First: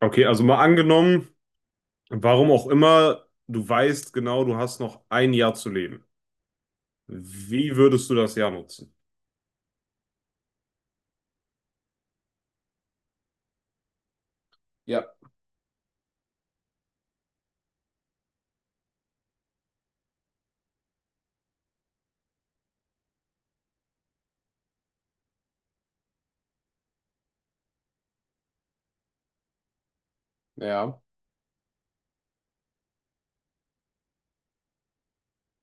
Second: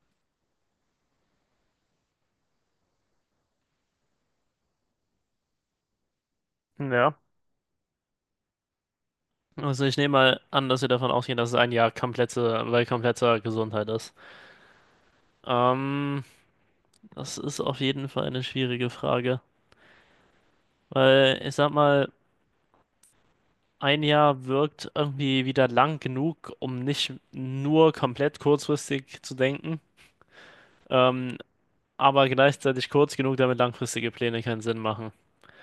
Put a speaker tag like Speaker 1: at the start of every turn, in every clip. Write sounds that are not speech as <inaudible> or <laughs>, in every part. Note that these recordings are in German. Speaker 1: Okay, also mal angenommen, warum auch immer, du weißt genau, du hast noch ein Jahr zu leben.
Speaker 2: Ja.
Speaker 1: Wie würdest du das Jahr nutzen?
Speaker 2: Also ich nehme mal an, dass wir davon ausgehen, dass es ein Jahr komplette, bei kompletter Gesundheit ist. Ähm, Das ist auf jeden Fall eine schwierige Frage, weil ich sag mal, ein Jahr wirkt irgendwie wieder lang genug, um nicht nur komplett kurzfristig zu denken,
Speaker 1: Ja,
Speaker 2: ähm, aber gleichzeitig kurz genug, damit langfristige Pläne keinen Sinn machen.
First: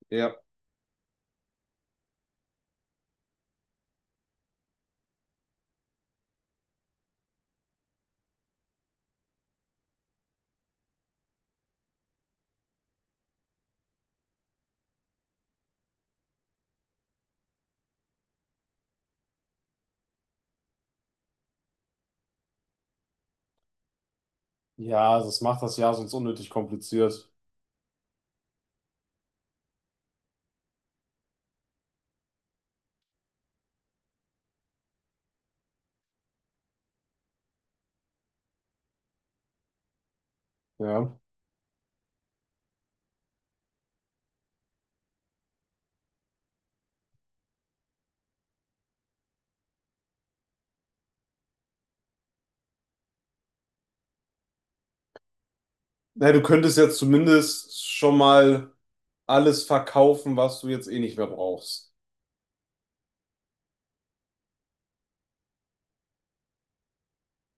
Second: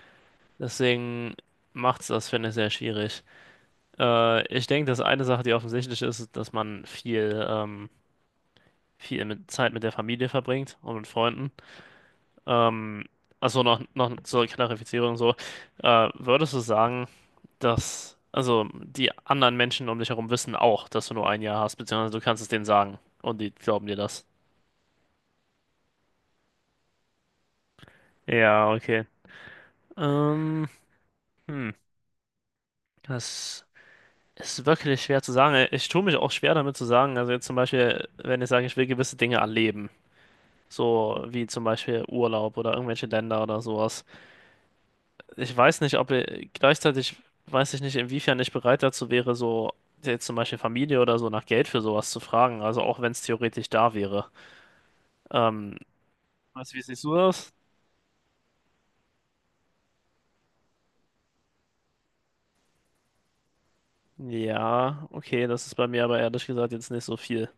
Speaker 1: ja.
Speaker 2: Deswegen macht's das, finde ich, sehr schwierig. Ich denke, dass eine Sache, die offensichtlich ist, ist, dass man viel mit Zeit mit der Familie verbringt und mit Freunden. Ähm, also noch zur Klarifizierung so, würdest du sagen, dass also die anderen Menschen um dich herum wissen auch, dass du nur ein Jahr hast, beziehungsweise du kannst es denen sagen und die glauben dir das?
Speaker 1: Ja, das macht das Jahr sonst unnötig kompliziert.
Speaker 2: Ja, okay. Ähm, hm, Das ist wirklich schwer zu sagen. Ich tue mich auch schwer damit zu sagen. Also jetzt zum Beispiel, wenn ich sage, ich will gewisse Dinge erleben,
Speaker 1: Ja.
Speaker 2: so wie zum Beispiel Urlaub oder irgendwelche Länder oder sowas. Ich weiß nicht, ob er gleichzeitig weiß ich nicht, inwiefern ich bereit dazu wäre, so jetzt zum Beispiel Familie oder so nach Geld für sowas zu fragen. Also auch wenn es theoretisch da wäre. Ähm,
Speaker 1: Na, du
Speaker 2: Was,
Speaker 1: könntest
Speaker 2: wie
Speaker 1: jetzt
Speaker 2: siehst du das?
Speaker 1: zumindest schon mal alles verkaufen, was du jetzt eh nicht mehr brauchst.
Speaker 2: Ja, okay, das ist bei mir aber ehrlich gesagt jetzt nicht so viel.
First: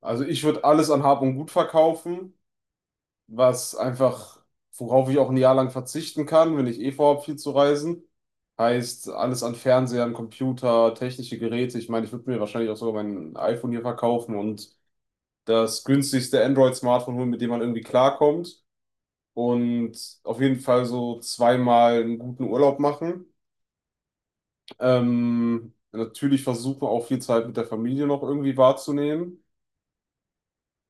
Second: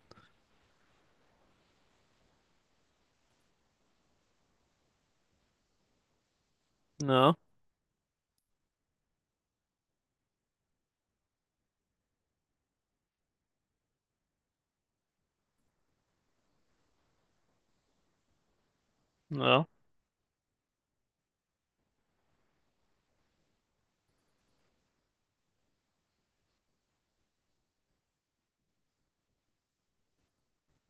Speaker 1: Also ich würde alles an Hab und Gut verkaufen, was einfach, worauf ich auch ein Jahr lang verzichten kann, wenn ich eh vorhabe, viel
Speaker 2: Ja,
Speaker 1: zu reisen. Heißt, alles an Fernsehern, Computer, technische Geräte. Ich meine, ich würde mir wahrscheinlich auch sogar mein iPhone hier verkaufen und das günstigste Android-Smartphone holen, mit dem man irgendwie klarkommt.
Speaker 2: ja,
Speaker 1: Und auf jeden Fall so zweimal einen guten Urlaub machen. Natürlich versuchen, auch viel Zeit mit der Familie noch irgendwie wahrzunehmen.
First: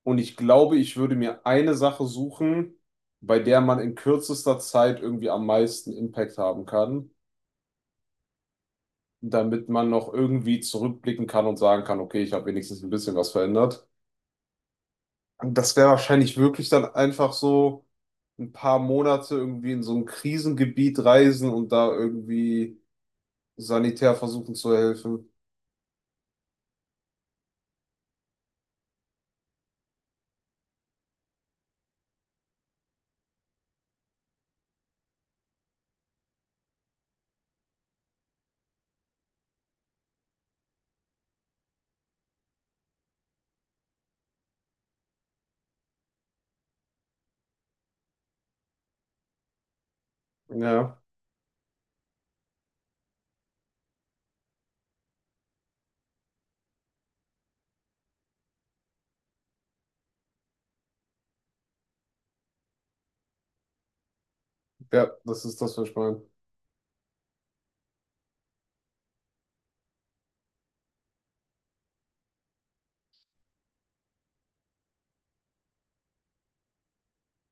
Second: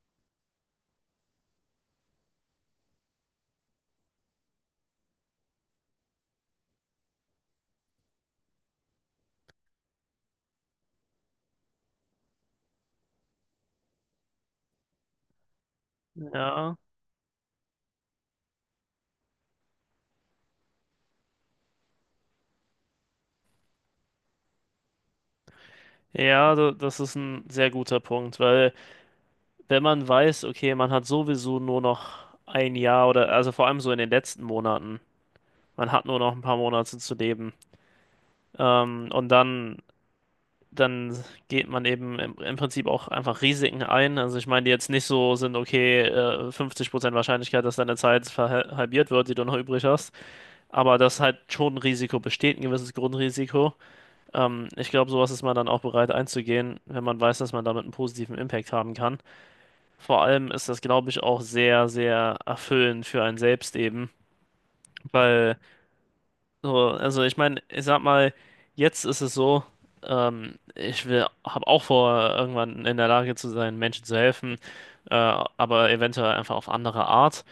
Speaker 1: Und ich glaube, ich würde mir eine Sache suchen, bei der man in kürzester Zeit irgendwie am meisten Impact haben kann, damit man noch irgendwie zurückblicken kann und sagen kann, okay, ich habe wenigstens ein bisschen was verändert. Und das wäre wahrscheinlich wirklich
Speaker 2: ja.
Speaker 1: dann einfach so ein paar Monate irgendwie in so ein Krisengebiet reisen und da irgendwie sanitär versuchen zu helfen.
Speaker 2: Ja, das ist ein sehr guter Punkt, weil wenn man weiß, okay, man hat sowieso nur noch ein Jahr oder also vor allem so in den letzten Monaten, man hat nur noch ein paar Monate zu leben. Und dann geht man eben im Prinzip auch einfach Risiken ein. Also ich meine, die jetzt nicht so sind, okay, 50% Wahrscheinlichkeit, dass deine Zeit halbiert wird, die du noch übrig hast,
Speaker 1: Ja,
Speaker 2: aber dass halt schon ein Risiko besteht, ein gewisses Grundrisiko. Ich glaube, sowas ist man dann auch bereit einzugehen, wenn man weiß, dass man damit einen positiven Impact haben kann. Vor allem ist das, glaube ich, auch sehr, sehr erfüllend für einen selbst eben,
Speaker 1: ja, das
Speaker 2: weil
Speaker 1: ist das, was ich meine.
Speaker 2: so, also ich meine, ich sag mal, jetzt ist es so, ich will, habe auch vor, irgendwann in der Lage zu sein, Menschen zu helfen, aber eventuell einfach auf andere Art.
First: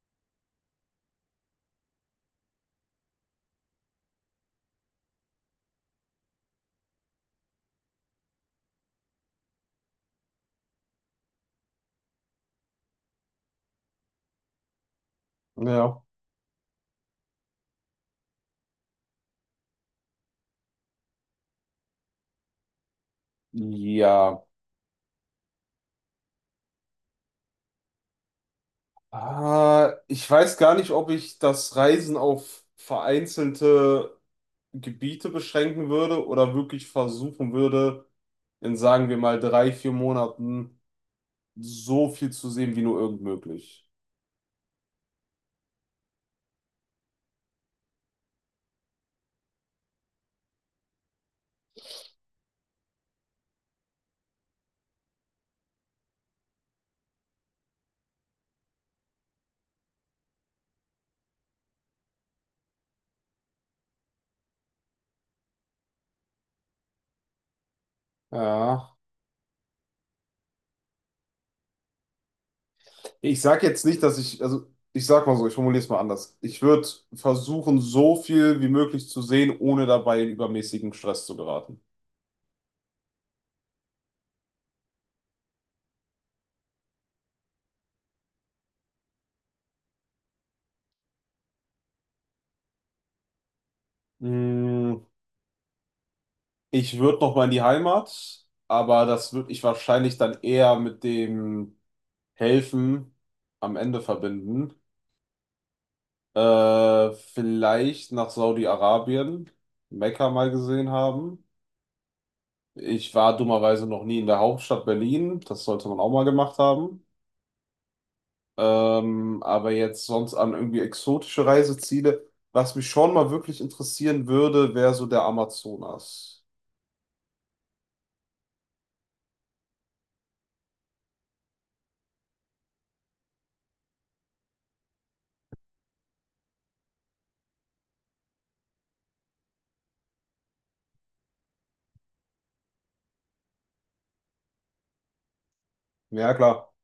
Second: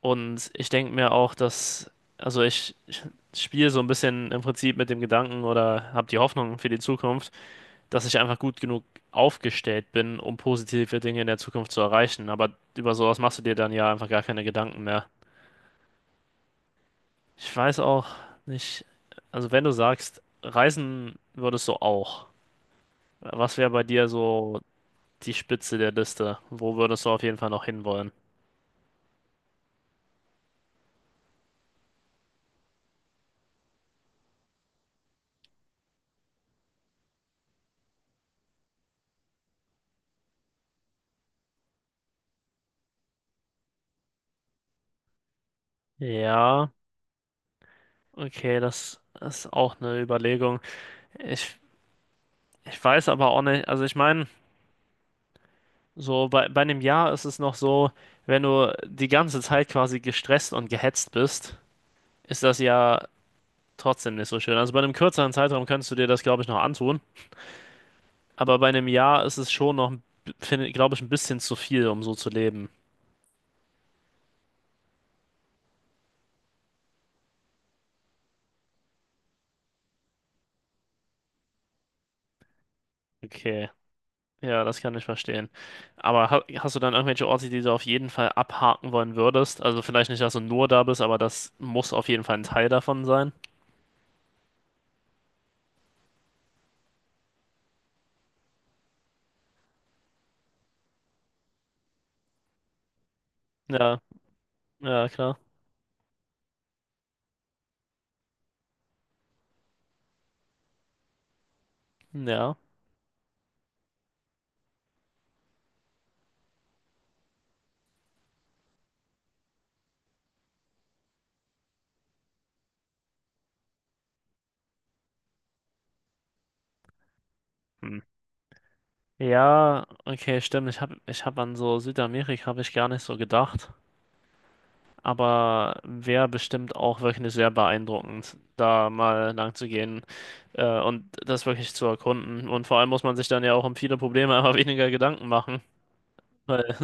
Speaker 2: Und ich denke mir auch, dass, also ich spiele so ein bisschen im Prinzip mit dem Gedanken oder habe die Hoffnung für die Zukunft, dass ich einfach gut genug aufgestellt bin, um positive Dinge in der Zukunft zu erreichen. Aber über sowas machst du dir dann ja einfach gar keine Gedanken mehr.
Speaker 1: Ja.
Speaker 2: Ich weiß auch nicht, also wenn du sagst, reisen würdest du auch, was wäre bei dir
Speaker 1: Ja.
Speaker 2: so die Spitze der Liste? Wo würdest du auf jeden Fall noch hinwollen?
Speaker 1: Ah, ich weiß gar nicht, ob ich das Reisen auf vereinzelte Gebiete beschränken würde oder wirklich versuchen würde, in sagen wir mal drei, vier Monaten so viel zu sehen, wie nur irgend möglich.
Speaker 2: Ja, okay, das ist auch eine Überlegung. Ich, Ich weiß aber auch nicht, also ich meine, so bei einem Jahr ist es noch so, wenn du die ganze Zeit quasi gestresst und gehetzt bist, ist das ja trotzdem nicht so schön. Also bei einem kürzeren Zeitraum könntest du dir das, glaube ich, noch antun. Aber bei einem
Speaker 1: Ja.
Speaker 2: Jahr ist es schon noch, glaube ich, ein bisschen zu viel, um so zu leben.
Speaker 1: Ich sag jetzt nicht, dass ich, also ich sag mal so, ich formuliere es mal anders. Ich würde versuchen, so viel wie möglich zu sehen, ohne dabei in übermäßigen Stress zu geraten.
Speaker 2: Okay, ja, das kann ich verstehen. Aber ha hast du dann irgendwelche Orte, die du auf jeden Fall abhaken wollen würdest? Also vielleicht nicht, dass du nur da bist, aber das muss auf jeden Fall ein Teil davon sein.
Speaker 1: Mm, Ich würde noch mal in die Heimat, aber das würde ich wahrscheinlich dann eher mit dem Helfen am
Speaker 2: Ja,
Speaker 1: Ende verbinden.
Speaker 2: ja, klar.
Speaker 1: Vielleicht nach Saudi-Arabien, Mekka mal gesehen haben.
Speaker 2: Ja.
Speaker 1: Ich war dummerweise noch nie in der Hauptstadt Berlin. Das sollte man auch mal gemacht haben. Aber jetzt sonst an irgendwie exotische Reiseziele. Was mich schon mal wirklich interessieren würde, wäre so der Amazonas.
Speaker 2: Hm. Ja, okay, stimmt. Ich hab an so Südamerika habe ich gar nicht so gedacht. Aber wäre bestimmt auch wirklich sehr beeindruckend, da mal lang zu gehen. Und das wirklich zu erkunden. Und vor allem muss man sich dann ja auch um viele Probleme einfach <laughs> weniger Gedanken machen,
Speaker 1: Ja, klar.
Speaker 2: weil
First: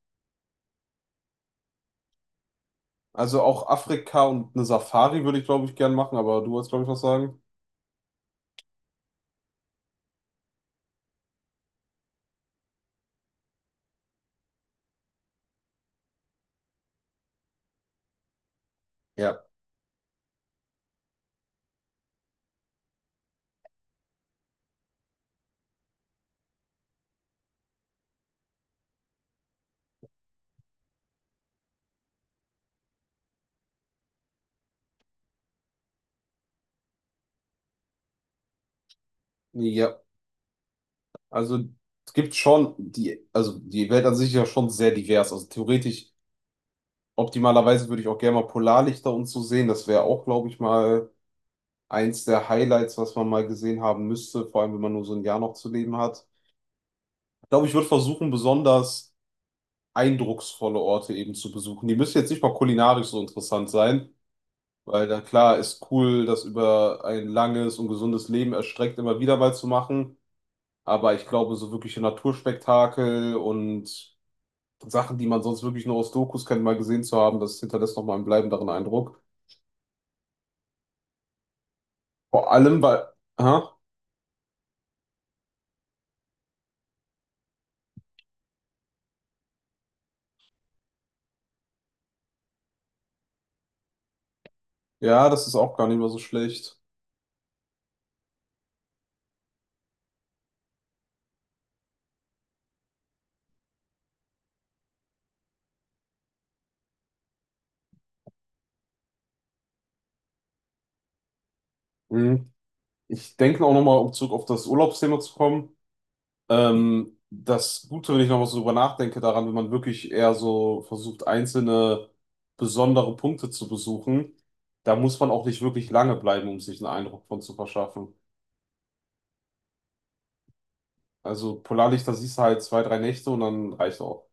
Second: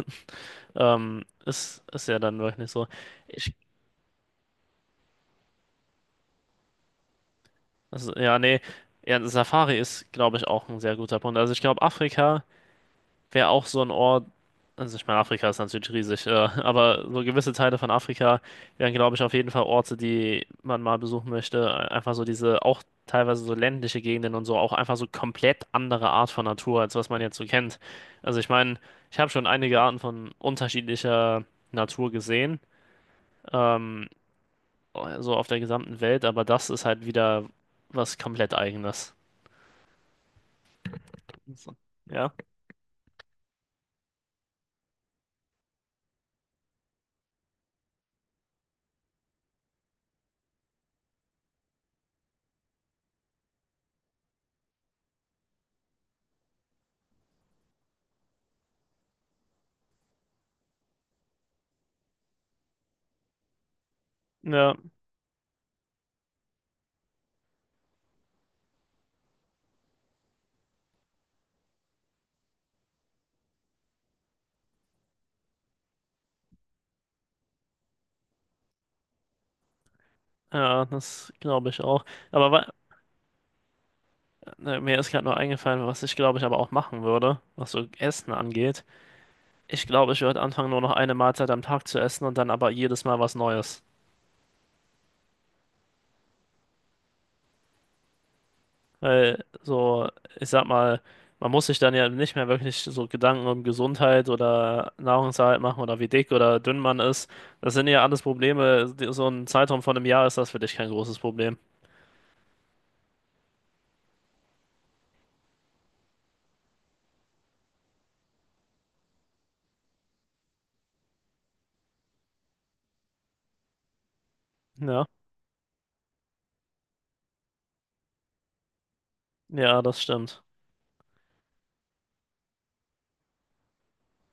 Speaker 2: es ist ja dann wirklich so.
Speaker 1: Also
Speaker 2: Ich,
Speaker 1: auch Afrika und eine Safari würde ich, glaube ich, gern machen, aber du wolltest, glaube ich, was sagen.
Speaker 2: also, ja, nee, ja, Safari ist, glaube ich, auch ein sehr guter Punkt. Also ich glaube, Afrika wäre auch so ein Ort, also ich meine, Afrika ist natürlich riesig, aber so gewisse Teile von Afrika wären, glaube ich, auf
Speaker 1: Ja,
Speaker 2: jeden Fall Orte, die man mal besuchen möchte. Einfach so diese, auch teilweise so ländliche Gegenden und so, auch einfach so komplett andere Art von Natur, als was man jetzt so kennt. Also ich meine, ich habe schon einige Arten von unterschiedlicher Natur gesehen, ähm, so auf der gesamten Welt, aber das ist halt wieder was komplett Eigenes.
Speaker 1: ja, also
Speaker 2: So.
Speaker 1: es
Speaker 2: Ja,
Speaker 1: gibt schon also die Welt an sich ist ja schon sehr divers. Also theoretisch, optimalerweise würde ich auch gerne mal Polarlichter und so sehen. Das wäre auch, glaube ich, mal eins der Highlights, was man mal gesehen haben müsste, vor allem wenn man nur so ein Jahr noch zu leben hat. Ich glaube, ich würde versuchen, besonders eindrucksvolle Orte eben zu besuchen. Die müssen jetzt nicht mal kulinarisch so interessant sein.
Speaker 2: ja,
Speaker 1: Weil dann klar ist cool, das über ein langes und gesundes Leben erstreckt immer wieder mal zu machen. Aber ich glaube, so wirkliche Naturspektakel und Sachen, die man sonst wirklich nur aus Dokus kennt, mal gesehen zu haben, das hinterlässt nochmal einen bleibenderen Eindruck.
Speaker 2: ja, das glaube ich auch.
Speaker 1: Vor
Speaker 2: Aber
Speaker 1: allem, weil, aha,
Speaker 2: ne, mir ist gerade nur eingefallen, was ich glaube ich aber auch machen würde, was so Essen angeht. Ich glaube, ich würde anfangen, nur noch eine Mahlzeit am Tag zu essen und dann aber jedes Mal was Neues.
Speaker 1: ja, das ist auch gar nicht mehr so schlecht.
Speaker 2: Weil so, ich sag mal, man muss sich dann ja nicht mehr wirklich so Gedanken um Gesundheit oder Nahrungserhalt machen oder wie dick oder dünn man ist. Das sind ja alles Probleme. So ein Zeitraum von einem Jahr ist das für dich kein großes Problem.
Speaker 1: Mhm. Ich denke auch nochmal, um zurück auf das Urlaubsthema zu kommen. Das Gute, wenn ich nochmal so drüber nachdenke, daran, wenn man wirklich eher so versucht, einzelne besondere Punkte zu besuchen, da
Speaker 2: Ja,
Speaker 1: muss man auch nicht wirklich lange bleiben, um sich einen Eindruck von zu verschaffen.
Speaker 2: ja, das stimmt.
Speaker 1: Also Polarlichter siehst du halt zwei, drei Nächte und dann reicht auch.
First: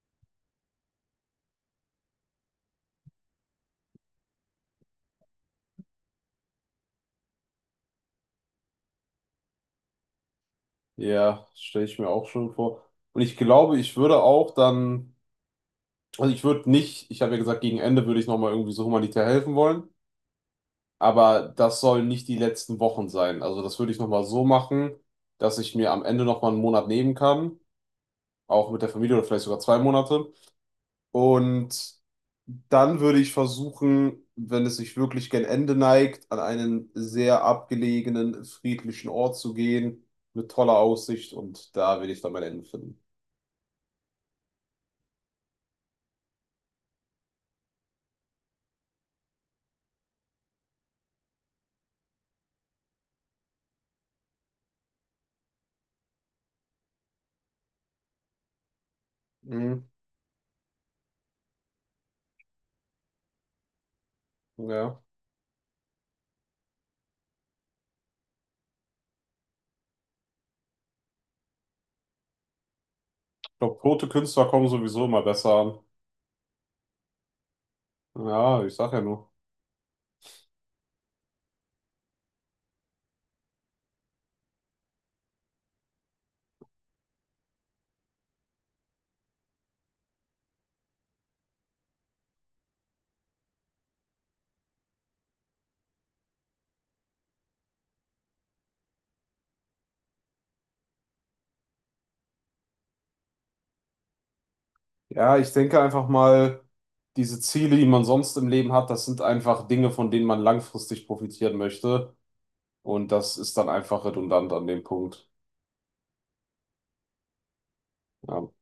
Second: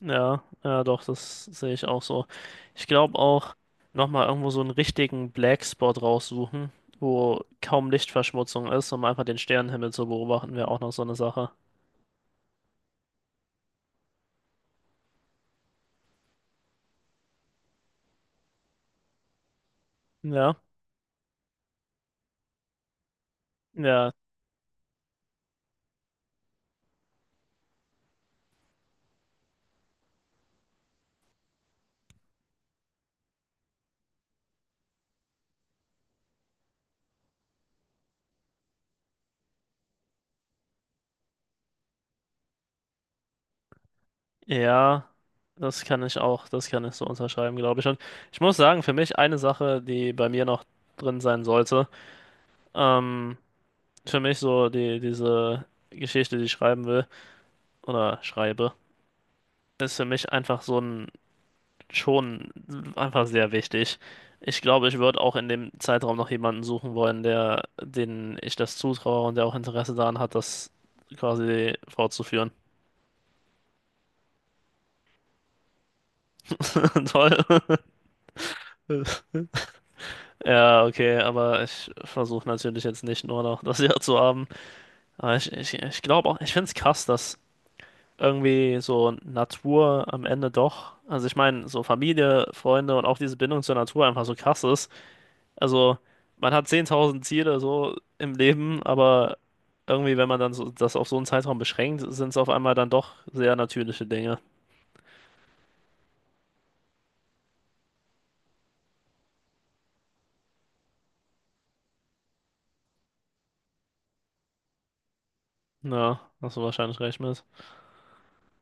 Speaker 2: Ja, ja, doch, das sehe ich auch so. Ich glaube auch, nochmal irgendwo so einen richtigen Black Spot raussuchen, wo kaum Lichtverschmutzung ist, um einfach den Sternenhimmel zu beobachten, wäre auch noch so eine
Speaker 1: Ja,
Speaker 2: Sache.
Speaker 1: stelle ich mir auch schon vor. Und ich glaube, ich würde auch dann, also ich würde nicht, ich habe ja gesagt, gegen Ende würde ich nochmal irgendwie so humanitär helfen wollen.
Speaker 2: Ja,
Speaker 1: Aber das sollen nicht die letzten Wochen sein. Also das würde ich
Speaker 2: ja,
Speaker 1: nochmal so machen, dass ich mir am Ende nochmal einen Monat nehmen kann, auch mit der Familie oder vielleicht sogar zwei Monate. Und dann würde ich versuchen, wenn es sich wirklich gen Ende neigt, an einen sehr abgelegenen, friedlichen Ort zu gehen mit toller Aussicht, und da will ich dann mein Ende finden.
Speaker 2: ja, das kann ich auch, das kann ich so unterschreiben, glaube ich. Und ich muss sagen, für mich eine Sache, die bei mir noch drin sein sollte, ähm, für mich so diese Geschichte, die ich schreiben will, oder schreibe,
Speaker 1: Mhm,
Speaker 2: ist für mich einfach so ein schon einfach sehr wichtig. Ich glaube, ich
Speaker 1: ja.
Speaker 2: würde auch in dem Zeitraum noch jemanden suchen wollen, der, den ich das zutraue und der auch Interesse daran hat, das quasi fortzuführen.
Speaker 1: Ich glaube, tote Künstler kommen sowieso immer besser an.
Speaker 2: <laughs> Toll.
Speaker 1: Ja, ich sag ja nur.
Speaker 2: Ja, okay, aber ich versuche natürlich jetzt nicht nur noch das Jahr zu haben. Aber ich glaube auch, ich finde es krass, dass irgendwie so Natur am Ende doch, also ich meine, so Familie, Freunde und auch diese Bindung zur Natur einfach so krass ist. Also, man hat 10.000 Ziele so im Leben, aber irgendwie, wenn man dann so, das auf so einen Zeitraum beschränkt, sind es auf einmal dann doch sehr natürliche Dinge.
Speaker 1: Ja, ich denke einfach mal, diese Ziele, die man sonst im Leben hat, das sind einfach Dinge, von denen man langfristig profitieren möchte. Und das ist dann einfach redundant an dem Punkt.
Speaker 2: Ja, hast du wahrscheinlich recht mit.
Speaker 1: Ja.